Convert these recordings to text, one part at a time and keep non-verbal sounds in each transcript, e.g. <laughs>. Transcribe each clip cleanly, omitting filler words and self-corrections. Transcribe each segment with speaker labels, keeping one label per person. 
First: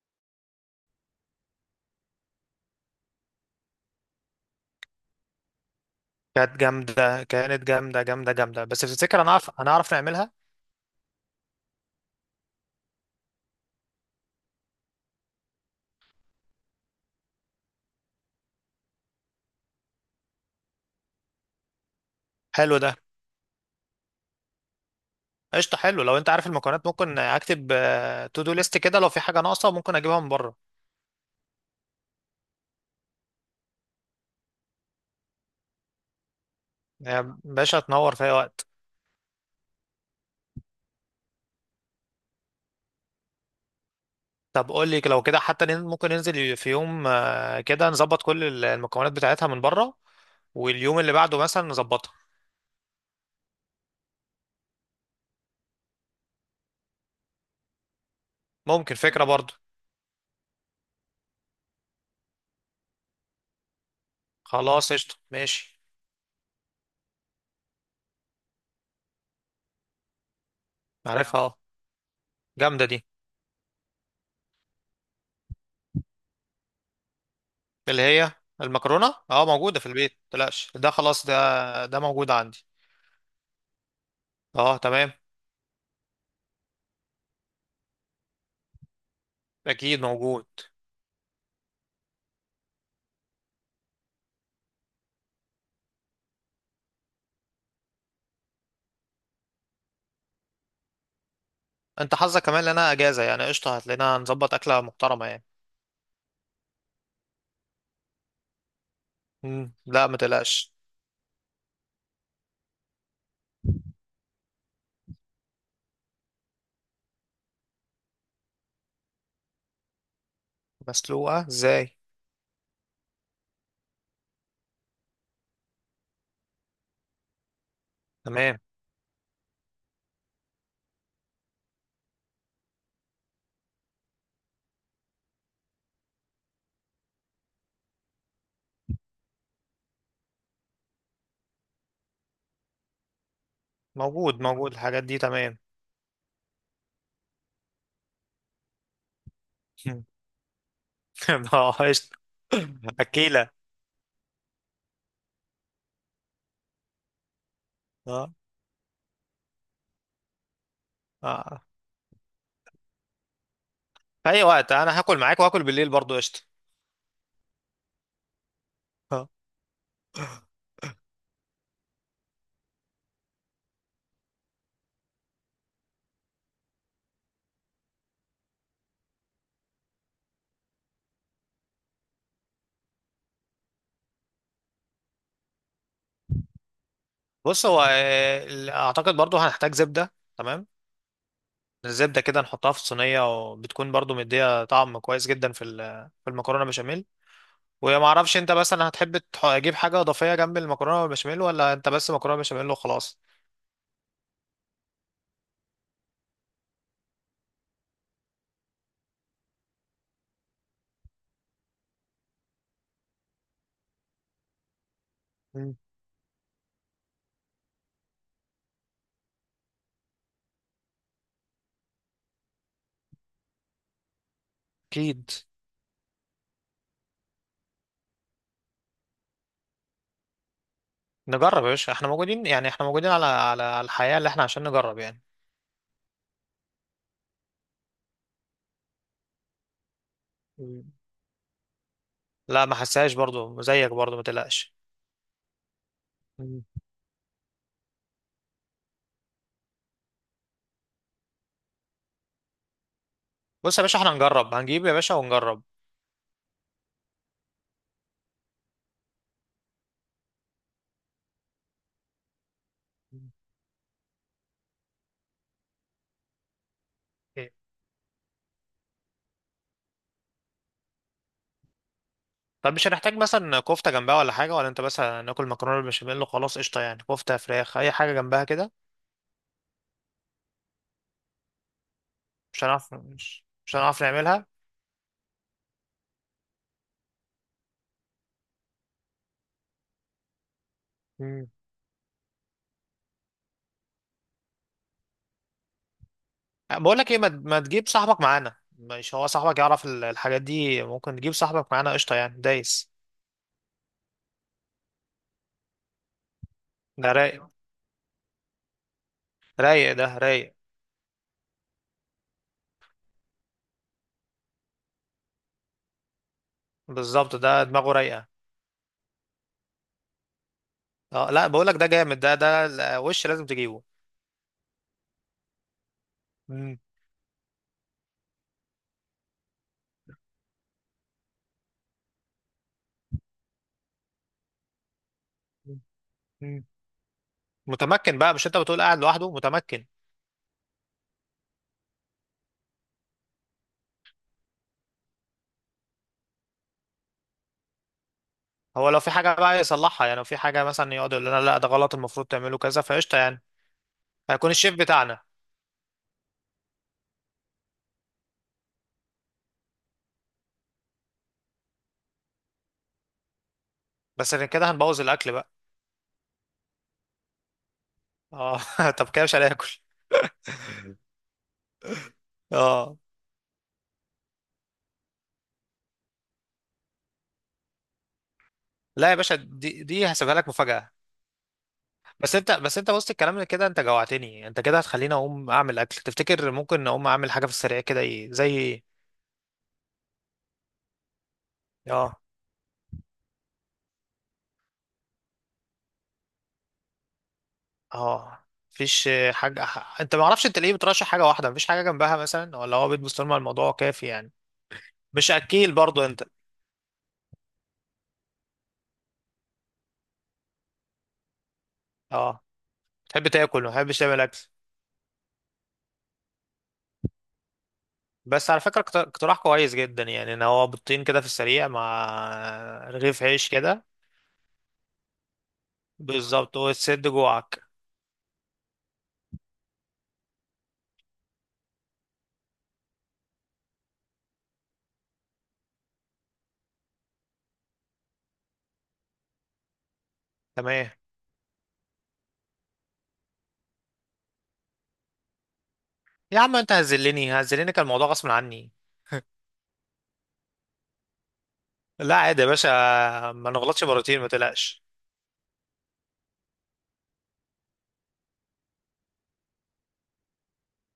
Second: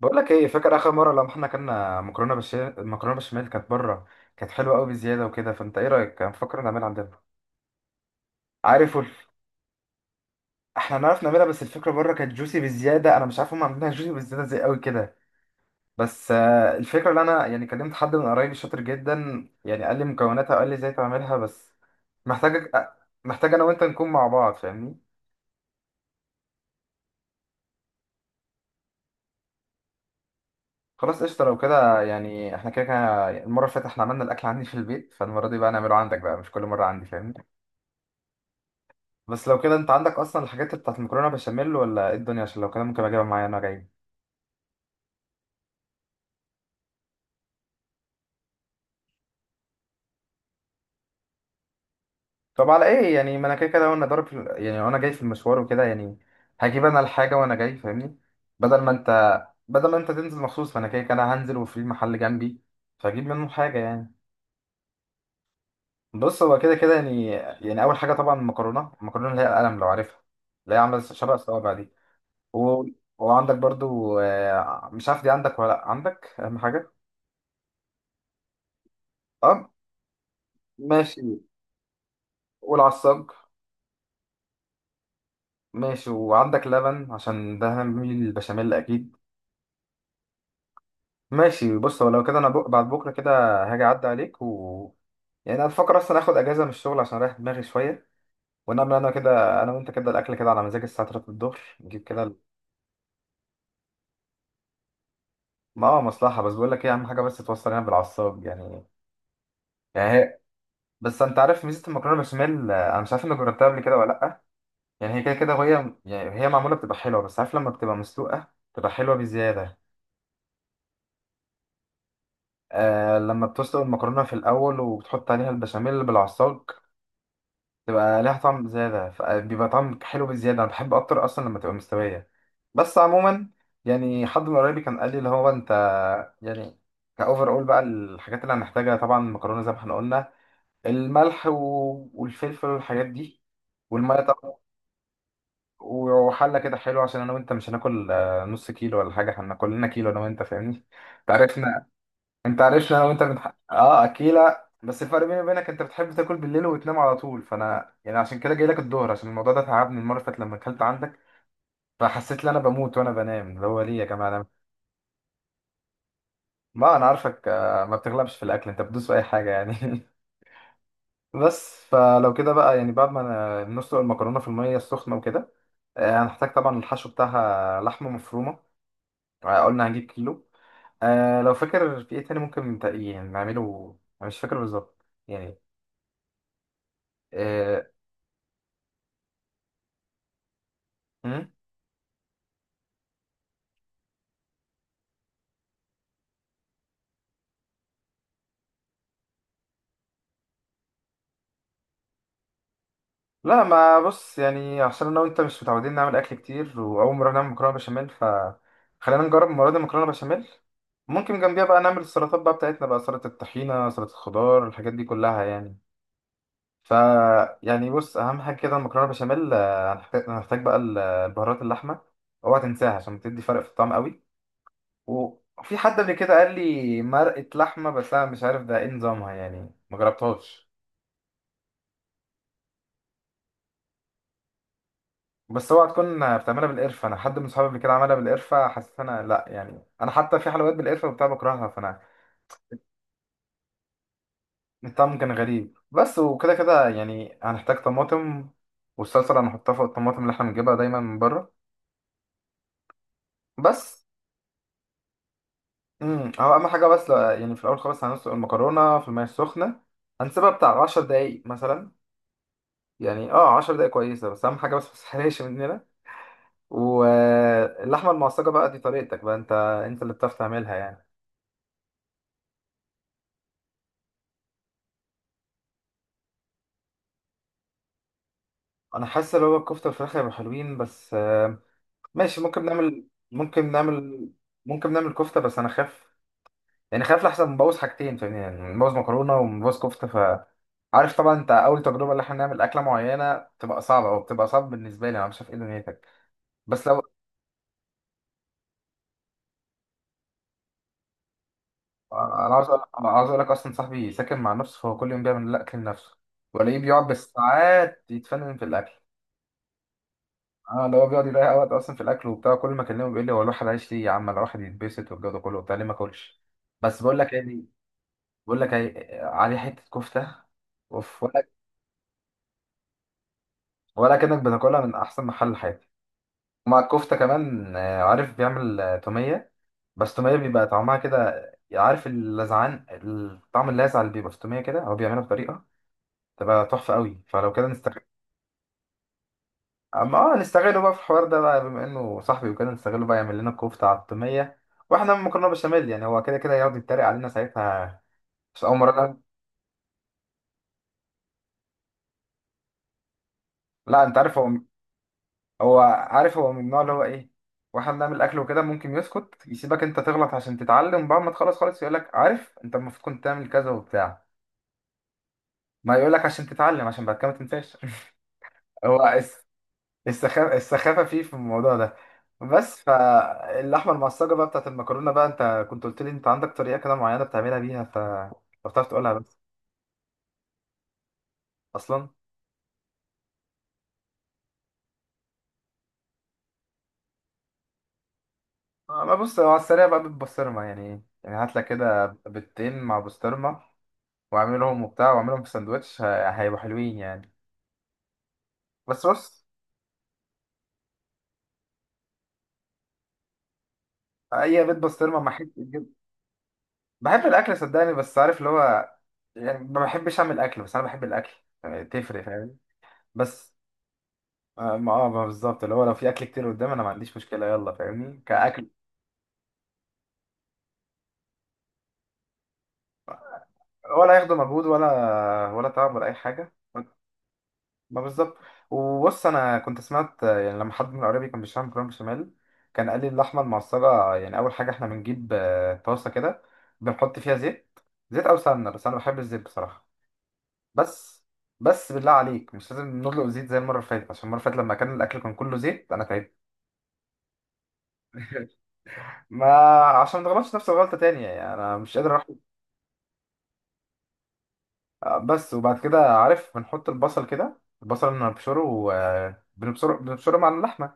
Speaker 1: بقول لك ايه، فاكر اخر مره لما احنا كنا مكرونه بالشمال؟ المكرونه بالبشاميل كانت بره، كانت حلوه قوي بزياده وكده. فانت ايه رايك؟ انا
Speaker 2: كانت
Speaker 1: بفكر نعملها عندنا.
Speaker 2: جامدة كانت جامدة جامدة جامدة. بس
Speaker 1: عارف
Speaker 2: تفتكر هنعرف نعملها؟
Speaker 1: احنا نعرف نعملها، بس الفكره بره كانت جوسي بزياده. انا مش عارف هم عاملينها جوسي بزياده زي قوي كده. بس الفكره اللي انا يعني كلمت حد من قرايبي شاطر جدا، يعني قال لي مكوناتها وقال لي ازاي تعملها. بس محتاج
Speaker 2: حلو ده.
Speaker 1: محتاج انا وانت نكون مع بعض، فاهمني.
Speaker 2: قشطة، حلو. لو انت عارف المكونات ممكن اكتب تو دو ليست كده، لو في حاجة ناقصة ممكن اجيبها من بره.
Speaker 1: خلاص قشطه، لو كده يعني احنا كده كده. المره اللي فاتت احنا عملنا الاكل عندي في البيت، فالمره دي بقى نعمله عندك بقى، مش كل مره عندي،
Speaker 2: يا
Speaker 1: فاهمني.
Speaker 2: باشا تنور في اي وقت.
Speaker 1: بس لو كده، انت عندك اصلا الحاجات بتاعت المكرونه بشاميل ولا ايه الدنيا؟ عشان لو كده ممكن اجيبها معايا انا جاي.
Speaker 2: طب قول لي، لو كده حتى ممكن ننزل في يوم، كده نظبط كل المكونات بتاعتها من بره، واليوم اللي بعده مثلا نظبطها.
Speaker 1: طب على ايه يعني، ما انا كده كده وانا ضارب يعني وانا جاي في المشوار وكده يعني. هجيب انا الحاجه وانا جاي، فاهمني. بدل ما
Speaker 2: ممكن فكرة
Speaker 1: انت
Speaker 2: برضه.
Speaker 1: بدل ما انت تنزل مخصوص، فانا كده كده هنزل وفي محل جنبي. فاجيب منه حاجه يعني.
Speaker 2: خلاص قشطة ماشي.
Speaker 1: بص، هو كده كده يعني. يعني اول حاجه طبعا المكرونه اللي هي القلم، لو عارفها. اللي هي عامله شبه
Speaker 2: عارفها اه.
Speaker 1: الصوابع دي. و...
Speaker 2: جامدة دي.
Speaker 1: وعندك برضو، مش عارف دي عندك ولا لأ. عندك اهم حاجه.
Speaker 2: اللي هي المكرونة اه،
Speaker 1: اه.
Speaker 2: موجودة في البيت متقلقش، ده
Speaker 1: ماشي.
Speaker 2: خلاص، ده موجود عندي.
Speaker 1: والعصاج.
Speaker 2: اه تمام.
Speaker 1: ماشي. وعندك لبن؟ عشان ده هنعمل البشاميل اكيد.
Speaker 2: اكيد موجود.
Speaker 1: ماشي، بص هو لو كده بعد بكره كده هاجي اعدي عليك. و يعني انا بفكر اصلا اخد اجازه من الشغل عشان اريح دماغي شويه، ونعمل انا كده انا وانت كده الاكل كده على مزاج الساعه 3 الظهر، نجيب
Speaker 2: انت
Speaker 1: كده.
Speaker 2: حظك كمان لنا اجازه يعني، قشطه. هتلاقينا نظبط اكله محترمه يعني.
Speaker 1: ما هو مصلحه، بس بقول لك ايه، اهم حاجه بس توصل هنا بالعصاب يعني.
Speaker 2: مم. لا
Speaker 1: يعني
Speaker 2: ما
Speaker 1: هي.
Speaker 2: تقلقش.
Speaker 1: بس انت عارف ميزه المكرونه بشاميل، انا مش عارف انك جربتها قبل كده ولا لا. يعني هي كده كده وهي، يعني هي معموله بتبقى حلوه، بس عارف لما بتبقى مسلوقه بتبقى حلوه بزياده.
Speaker 2: مسلوقه ازاي؟
Speaker 1: آه، لما بتسلق المكرونة في الأول وبتحط عليها البشاميل بالعصاج، تبقى ليها
Speaker 2: تمام،
Speaker 1: طعم زيادة، بيبقى طعم حلو بزيادة. أنا بحب أكتر أصلا لما تبقى مستوية. بس عموما، يعني حد من قرايبي كان قال لي اللي هو أنت، يعني، كأوفر أول بقى الحاجات اللي هنحتاجها، طبعا المكرونة زي ما احنا قلنا، الملح والفلفل والحاجات دي، والمية
Speaker 2: موجود
Speaker 1: طبعا.
Speaker 2: موجود الحاجات دي تمام.
Speaker 1: وحلة كده حلوة، عشان أنا وأنت مش هناكل نص كيلو ولا حاجة. احنا كلنا
Speaker 2: مم.
Speaker 1: كيلو أنا وأنت، فاهمني.
Speaker 2: <laughs> اه
Speaker 1: تعرفنا.
Speaker 2: قشطه.
Speaker 1: انت عارفني انا وانت
Speaker 2: اكيله.
Speaker 1: بنح... اه اكيلة، بس الفرق بيني وبينك انت بتحب تاكل بالليل وتنام على طول، فانا يعني
Speaker 2: اه.
Speaker 1: عشان كده جاي لك الظهر، عشان الموضوع ده تعبني المره اللي فاتت لما اكلت عندك.
Speaker 2: اه،
Speaker 1: فحسيت ان انا بموت وانا بنام، اللي هو ليه يا جماعه
Speaker 2: في اي
Speaker 1: انا.
Speaker 2: وقت انا هاكل معاك، واكل بالليل برضو قشطه.
Speaker 1: ما انا عارفك، ما بتغلبش في الاكل، انت بتدوس في اي
Speaker 2: آه.
Speaker 1: حاجه يعني. <laughs> بس فلو كده بقى يعني، بعد ما نسلق المكرونه في الميه السخنه وكده. هنحتاج طبعا الحشو بتاعها لحمه مفرومه. قلنا هنجيب كيلو. لو فاكر في ايه تاني ممكن يعني نعمله، انا مش فاكر بالظبط يعني.
Speaker 2: بص هو،
Speaker 1: آه،
Speaker 2: اعتقد برضو هنحتاج زبده. تمام، الزبده كده نحطها في الصينيه، وبتكون برضو مديه طعم كويس جدا في في المكرونه بشاميل. وما اعرفش انت مثلا هتحب تجيب حاجه اضافيه جنب المكرونه والبشاميل، ولا انت بس مكرونه بشاميل وخلاص؟
Speaker 1: لا ما بص يعني عشان انا وانت مش متعودين نعمل اكل كتير، واول مره نعمل مكرونه بشاميل ف خلينا نجرب المره دي مكرونه بشاميل. ممكن جنبيها بقى نعمل السلطات بقى بتاعتنا، بقى سلطه الطحينه، سلطه الخضار، الحاجات دي كلها
Speaker 2: مم.
Speaker 1: يعني. ف يعني بص، اهم حاجه كده المكرونه بشاميل. هنحتاج بقى البهارات، اللحمه اوعى تنساها عشان بتدي فرق في الطعم قوي.
Speaker 2: اكيد.
Speaker 1: وفي حد قبل كده قال لي مرقه لحمه، بس انا مش عارف ده ايه نظامها، يعني ما جربتهاش.
Speaker 2: نجرب يا باشا، احنا موجودين يعني، احنا موجودين على الحياه اللي احنا، عشان نجرب يعني.
Speaker 1: بس اوعى تكون بتعملها بالقرفه. انا حد من صحابي قبل كده عملها بالقرفه، حسيت انا لا يعني، انا حتى في حلويات
Speaker 2: مم.
Speaker 1: بالقرفه وبتاع بكرهها فانا،
Speaker 2: لا ما حسهاش برضو زيك، برضو ما تقلقش.
Speaker 1: الطعم كان غريب بس. وكده
Speaker 2: مم.
Speaker 1: كده يعني هنحتاج طماطم، والصلصه اللي هنحطها فوق الطماطم، اللي احنا بنجيبها دايما من بره.
Speaker 2: بص يا باشا
Speaker 1: بس
Speaker 2: احنا هنجرب، هنجيب يا باشا ونجرب.
Speaker 1: هو اهم حاجه، بس لا يعني في الاول خالص هنسلق المكرونه في الميه السخنه، هنسيبها بتاع 10 دقايق مثلا.
Speaker 2: مم.
Speaker 1: يعني 10 دقايق كويسه، بس اهم حاجه بس ما تسحرقش مننا.
Speaker 2: إيه.
Speaker 1: واللحمه المعصجه بقى دي طريقتك بقى انت، انت اللي بتعرف تعملها يعني.
Speaker 2: طب مش هنحتاج مثلا كفته جنبها ولا حاجه، ولا انت بس ناكل مكرونه بالبشاميل وخلاص قشطه؟ يعني كفته، فراخ، اي حاجه جنبها كده.
Speaker 1: انا حاسس ان هو الكفته والفراخ هيبقوا حلوين، بس ماشي.
Speaker 2: مش
Speaker 1: ممكن
Speaker 2: هنعرف،
Speaker 1: نعمل
Speaker 2: مش,
Speaker 1: ممكن
Speaker 2: مش هنعرف
Speaker 1: نعمل
Speaker 2: نعملها.
Speaker 1: ممكن نعمل كفته، بس انا خاف، يعني خاف لحسن نبوظ حاجتين، فاهمني؟ يعني نبوظ مكرونه ونبوظ كفته. ف عارف طبعا
Speaker 2: مم.
Speaker 1: انت اول تجربه اللي احنا نعمل اكله معينه بتبقى صعبه، او بتبقى صعب بالنسبه لي، انا مش عارف ايه دنيتك. بس
Speaker 2: بقول
Speaker 1: لو
Speaker 2: لك ايه، ما تجيب صاحبك معانا؟ مش هو صاحبك يعرف الحاجات دي، ممكن تجيب صاحبك معانا قشطه يعني
Speaker 1: انا عاوز أقول-
Speaker 2: دايس.
Speaker 1: انا عاوز اقول لك، اصلا صاحبي ساكن مع نفسه فهو كل يوم بيعمل الاكل لنفسه. ولاقيه بيقعد
Speaker 2: ده رايق،
Speaker 1: بالساعات يتفنن في الاكل.
Speaker 2: رايق ده رايق.
Speaker 1: اه، اللي هو بيقعد يضيع وقت اصلا في الاكل وبتاع. كل ما اكلمه بيقول لي هو الواحد عايش ليه يا عم؟ انا الواحد يتبسط والجو ده كله وبتاع، ليه ما اكلش. بس بقول لك
Speaker 2: بالظبط،
Speaker 1: ايه
Speaker 2: ده
Speaker 1: دي،
Speaker 2: دماغه رايقه.
Speaker 1: بقول لك ايه، عليه حته كفته، اوف.
Speaker 2: اه لا،
Speaker 1: ولا
Speaker 2: بقول لك ده جامد ده، وش لازم تجيبه.
Speaker 1: ولا كانك بتاكلها من احسن محل، حياتي. ومع
Speaker 2: مم.
Speaker 1: الكفته كمان، عارف بيعمل توميه، بس توميه بيبقى طعمها كده، عارف اللذعان، الطعم اللاذع اللي بيبقى في التوميه كده. هو بيعملها بطريقه
Speaker 2: مم.
Speaker 1: تبقى تحفه قوي. فلو كده نستغل،
Speaker 2: متمكن بقى، مش انت بتقول قاعد لوحده متمكن.
Speaker 1: اما نستغله بقى في الحوار ده بقى بما انه صاحبي وكده، نستغله بقى يعمل لنا كفتة على التومية، واحنا مكرونة بشاميل. يعني هو كده كده يقعد يتريق علينا ساعتها، بس اول
Speaker 2: هو
Speaker 1: مرة
Speaker 2: لو في
Speaker 1: لا.
Speaker 2: حاجه بقى يصلحها يعني، لو في حاجه مثلا يقعد يقول لنا لا ده غلط، المفروض تعمله كذا، فقشطه يعني.
Speaker 1: لا انت عارف هو،
Speaker 2: هيكون الشيف بتاعنا.
Speaker 1: هو عارف، هو من النوع اللي هو ايه، واحنا بنعمل اكل وكده ممكن يسكت يسيبك انت تغلط عشان تتعلم، بعد ما تخلص خالص يقول لك، عارف انت المفروض كنت تعمل كذا وبتاع.
Speaker 2: بس غير كده هنبوظ الاكل بقى.
Speaker 1: ما يقول لك عشان تتعلم، عشان بعد كده ما تنساش.
Speaker 2: اه.
Speaker 1: <laughs>
Speaker 2: <laughs> طب
Speaker 1: هو
Speaker 2: كده مش هناكل؟
Speaker 1: السخافة فيه في الموضوع ده. بس
Speaker 2: اه
Speaker 1: فاللحمة المعصجة بقى بتاعت المكرونة، بقى انت كنت قلت لي انت عندك طريقة كده معينة بتعملها بيها. ف لو بتعرف
Speaker 2: لا
Speaker 1: تقولها،
Speaker 2: يا باشا،
Speaker 1: بس
Speaker 2: دي هسيبها لك مفاجاه.
Speaker 1: اصلا
Speaker 2: بس انت وسط الكلام اللي كده انت جوعتني، انت كده هتخليني اقوم اعمل اكل. تفتكر ممكن اقوم اعمل حاجه في السريع كده، ايه زي ايه؟
Speaker 1: ما بص هو على السريع بقى بالبسطرمة يعني. يعني هات لك كده
Speaker 2: اه.
Speaker 1: بيضتين مع بسطرمة، واعملهم وبتاع واعملهم في سندوتش، هيبقوا حلوين يعني.
Speaker 2: اه.
Speaker 1: بس
Speaker 2: مفيش
Speaker 1: بص،
Speaker 2: حاجه انت، ما اعرفش انت ليه بترشح حاجه واحده مفيش حاجه جنبها مثلا؟ ولا هو بيت بسطرمه الموضوع كافي يعني؟
Speaker 1: اي بيض بسطرمة مع
Speaker 2: مش
Speaker 1: حتة
Speaker 2: اكيل برضو انت؟
Speaker 1: بحب الاكل صدقني، بس عارف اللي هو، يعني ما بحبش اعمل اكل، بس انا بحب الاكل، يعني تفرق،
Speaker 2: اه.
Speaker 1: فاهم؟
Speaker 2: تحب
Speaker 1: بس
Speaker 2: تاكل ما تحبش تعمل اكل.
Speaker 1: ما بالظبط اللي هو لو في اكل كتير قدام، انا ما عنديش مشكله، يلا فاهمني
Speaker 2: بس على
Speaker 1: كاكل.
Speaker 2: فكره، اقتراح كويس جدا يعني، ان هو بيضتين كده في السريع مع رغيف عيش كده.
Speaker 1: ولا ياخدوا مجهود، ولا ولا تعب ولا اي حاجه.
Speaker 2: بالظبط، وتسد جوعك.
Speaker 1: ما بالظبط. وبص، انا كنت سمعت يعني لما حد من قرايبي كان بيشتغل مكرونه بشاميل، كان قال لي اللحمه المعصجه يعني اول حاجه احنا بنجيب طاسه كده، بنحط فيها زيت، زيت او سمنه، بس انا بحب الزيت بصراحه.
Speaker 2: تمام.
Speaker 1: بس بس بالله عليك مش لازم نطلق زيت زي المره اللي فاتت، عشان المره اللي فاتت لما كان الاكل كان كله زيت انا تعبت.
Speaker 2: يا عم انت هزلني، هزلني، كان الموضوع غصب
Speaker 1: <laughs>
Speaker 2: عني.
Speaker 1: ما عشان ما تغلطش نفس الغلطه تانية يعني، انا مش قادر
Speaker 2: لا
Speaker 1: اروح.
Speaker 2: عادي يا باشا، ما نغلطش مرتين ما تقلقش.
Speaker 1: بس وبعد كده عارف بنحط البصل كده، البصل بنبشره وبنبشره مع اللحمة.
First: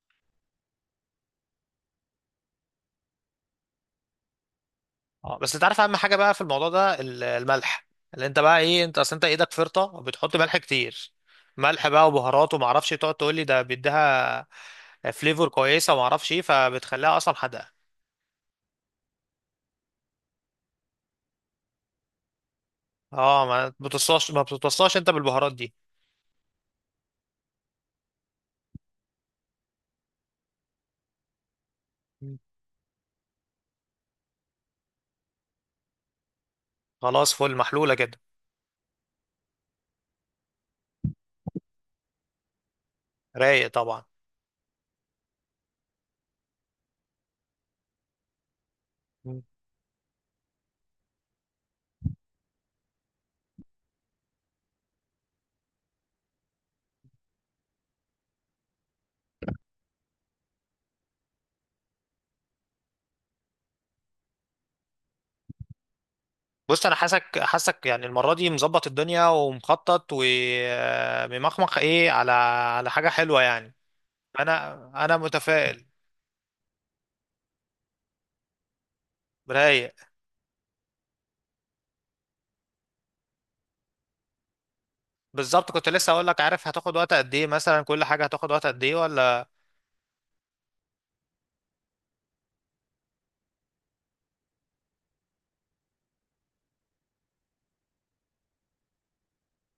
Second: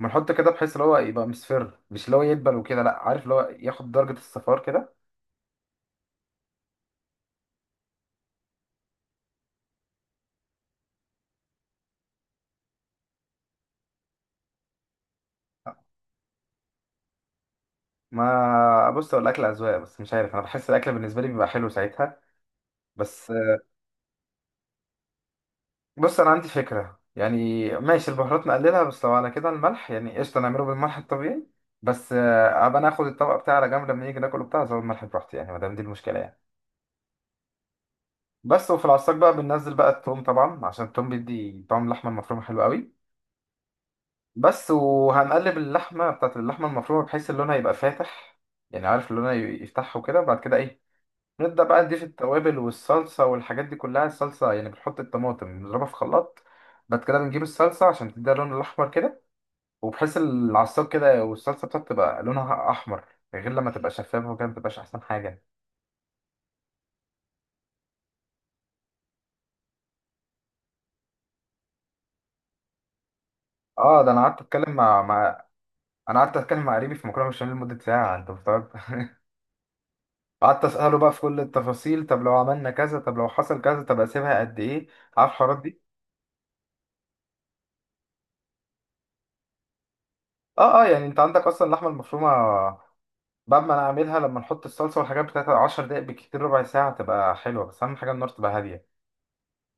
Speaker 1: بنحط كده بحيث اللي هو يبقى مصفر، مش اللي هو يدبل وكده، لا، عارف اللي هو ياخد درجة الصفار كده.
Speaker 2: اه. بس انت عارف اهم حاجه بقى في الموضوع ده، الملح. اللي انت بقى ايه، انت اصل انت ايدك فرطه وبتحط ملح كتير، ملح بقى وبهارات، وما اعرفش تقعد تقول لي ده بيديها فليفر كويسه وما اعرفش ايه، فبتخليها اصلا حادقه.
Speaker 1: ما بص، هو الأكل أذواق، بس مش عارف أنا بحس الأكل بالنسبة لي بيبقى حلو ساعتها. بس
Speaker 2: اه ما بتوصاش، ما بتوصاش انت بالبهارات دي.
Speaker 1: بص، أنا عندي فكرة يعني، ماشي البهارات نقللها. بس لو على كده الملح يعني، قشطة نعمله بالملح الطبيعي. بس
Speaker 2: مم.
Speaker 1: أبقى ناخد الطبق بتاعي على جنب، لما نيجي ناكله بتاع زود الملح براحتي يعني، ما دام دي المشكلة يعني.
Speaker 2: خلاص فل، محلوله كده.
Speaker 1: بس وفي العصاك بقى بننزل بقى التوم طبعا، عشان التوم بيدي طعم اللحمه المفرومه حلو قوي.
Speaker 2: رايق طبعا.
Speaker 1: بس وهنقلب اللحمه بتاعت اللحمه المفرومه بحيث اللون هيبقى فاتح. يعني عارف اللون
Speaker 2: مم.
Speaker 1: يفتحه كده، وبعد كده ايه، نبدا بقى نضيف التوابل والصلصه والحاجات دي كلها. الصلصه يعني بنحط الطماطم بنضربها في خلاط، بعد كده بنجيب الصلصه عشان تديها اللون الاحمر كده، وبحيث العصاك كده والصلصه بتاعته تبقى لونها احمر، غير لما تبقى شفافه وكده ما تبقاش احسن حاجه.
Speaker 2: بص انا حاسك، حاسك يعني المره دي مظبط الدنيا ومخطط وممخمخ ايه، على حاجه حلوه يعني.
Speaker 1: اه، ده انا قعدت اتكلم
Speaker 2: انا
Speaker 1: مع
Speaker 2: انا
Speaker 1: مع
Speaker 2: متفائل.
Speaker 1: انا قعدت اتكلم مع قريبي في مكرونه بشاميل لمده ساعه، انت مستوعب؟ <laughs>
Speaker 2: رايق.
Speaker 1: قعدت اساله بقى في كل التفاصيل، طب لو عملنا كذا، طب لو حصل كذا، طب اسيبها قد ايه، عارف الحوارات
Speaker 2: بالظبط،
Speaker 1: دي.
Speaker 2: كنت لسه اقول لك، عارف هتاخد وقت قد ايه؟ مثلا كل حاجه هتاخد وقت قد ايه ولا؟
Speaker 1: اه، اه، يعني انت عندك اصلا اللحمه المفرومه. بعد ما انا اعملها لما نحط الصلصه والحاجات بتاعتها 10 دقائق بالكتير، ربع ساعه تبقى حلوه. بس اهم حاجه النار تبقى هاديه.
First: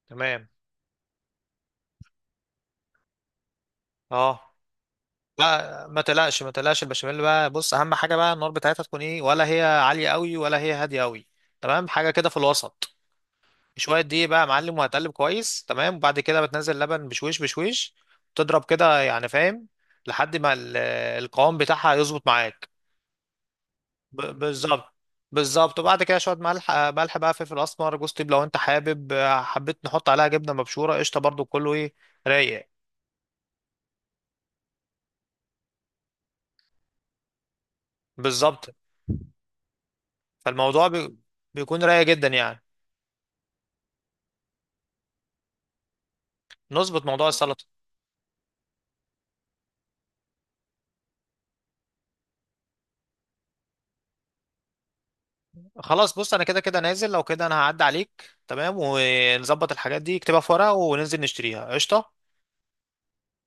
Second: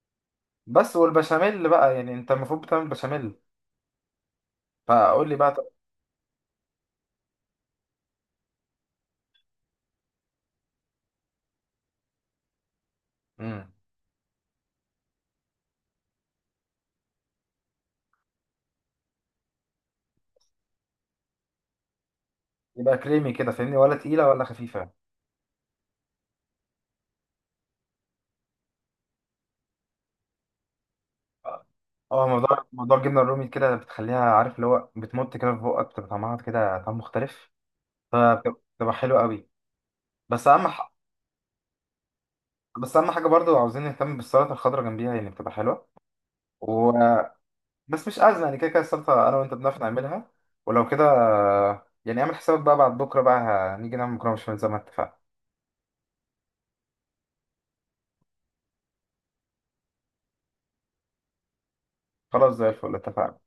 Speaker 2: تمام.
Speaker 1: بس والبشاميل بقى يعني، انت المفروض بتعمل بشاميل،
Speaker 2: اه
Speaker 1: فقول لي بقى. طب
Speaker 2: لا ما تقلقش، ما تقلقش. البشاميل بقى، بص اهم حاجه بقى النار بتاعتها تكون ايه، ولا هي عاليه قوي، ولا هي هاديه قوي. تمام، حاجه كده في الوسط.
Speaker 1: امم،
Speaker 2: شويه دقيق بقى يا معلم، وهتقلب كويس تمام، وبعد كده بتنزل لبن بشويش بشويش، تضرب كده يعني، فاهم، لحد ما القوام بتاعها يظبط معاك.
Speaker 1: يبقى كريمي كده فاهمني، ولا تقيله ولا
Speaker 2: بالظبط،
Speaker 1: خفيفه؟
Speaker 2: بالظبط. وبعد كده شويه ملح، ملح بقى، فلفل اسمر، جوز طيب، لو انت حابب حبيت نحط عليها جبنه مبشوره قشطه برضو كله، ايه.
Speaker 1: اه، موضوع
Speaker 2: رايق.
Speaker 1: موضوع الجبنه الرومي كده بتخليها عارف اللي هو بتمط كده في بقك، بتبقى طعمها كده طعم مختلف،
Speaker 2: بالظبط.
Speaker 1: فبتبقى حلوه قوي. بس اهم
Speaker 2: فالموضوع بيكون رايق جدا يعني.
Speaker 1: بس اهم حاجه برضو عاوزين نهتم بالسلطه الخضراء جنبيها، يعني بتبقى حلوه و...
Speaker 2: نظبط موضوع السلطه.
Speaker 1: بس مش ازمه يعني، كده كده السلطه انا وانت بنعرف نعملها. ولو كده، يعني اعمل حسابك بقى بعد بكره بقى، هنيجي نعمل مكرونه بشاميل زي ما اتفقنا.
Speaker 2: خلاص، بص انا كده كده نازل، لو كده انا هعدي عليك، تمام ونظبط الحاجات دي، اكتبها في ورقه وننزل نشتريها قشطه.
Speaker 1: خلاص زي الفل، اتفقنا.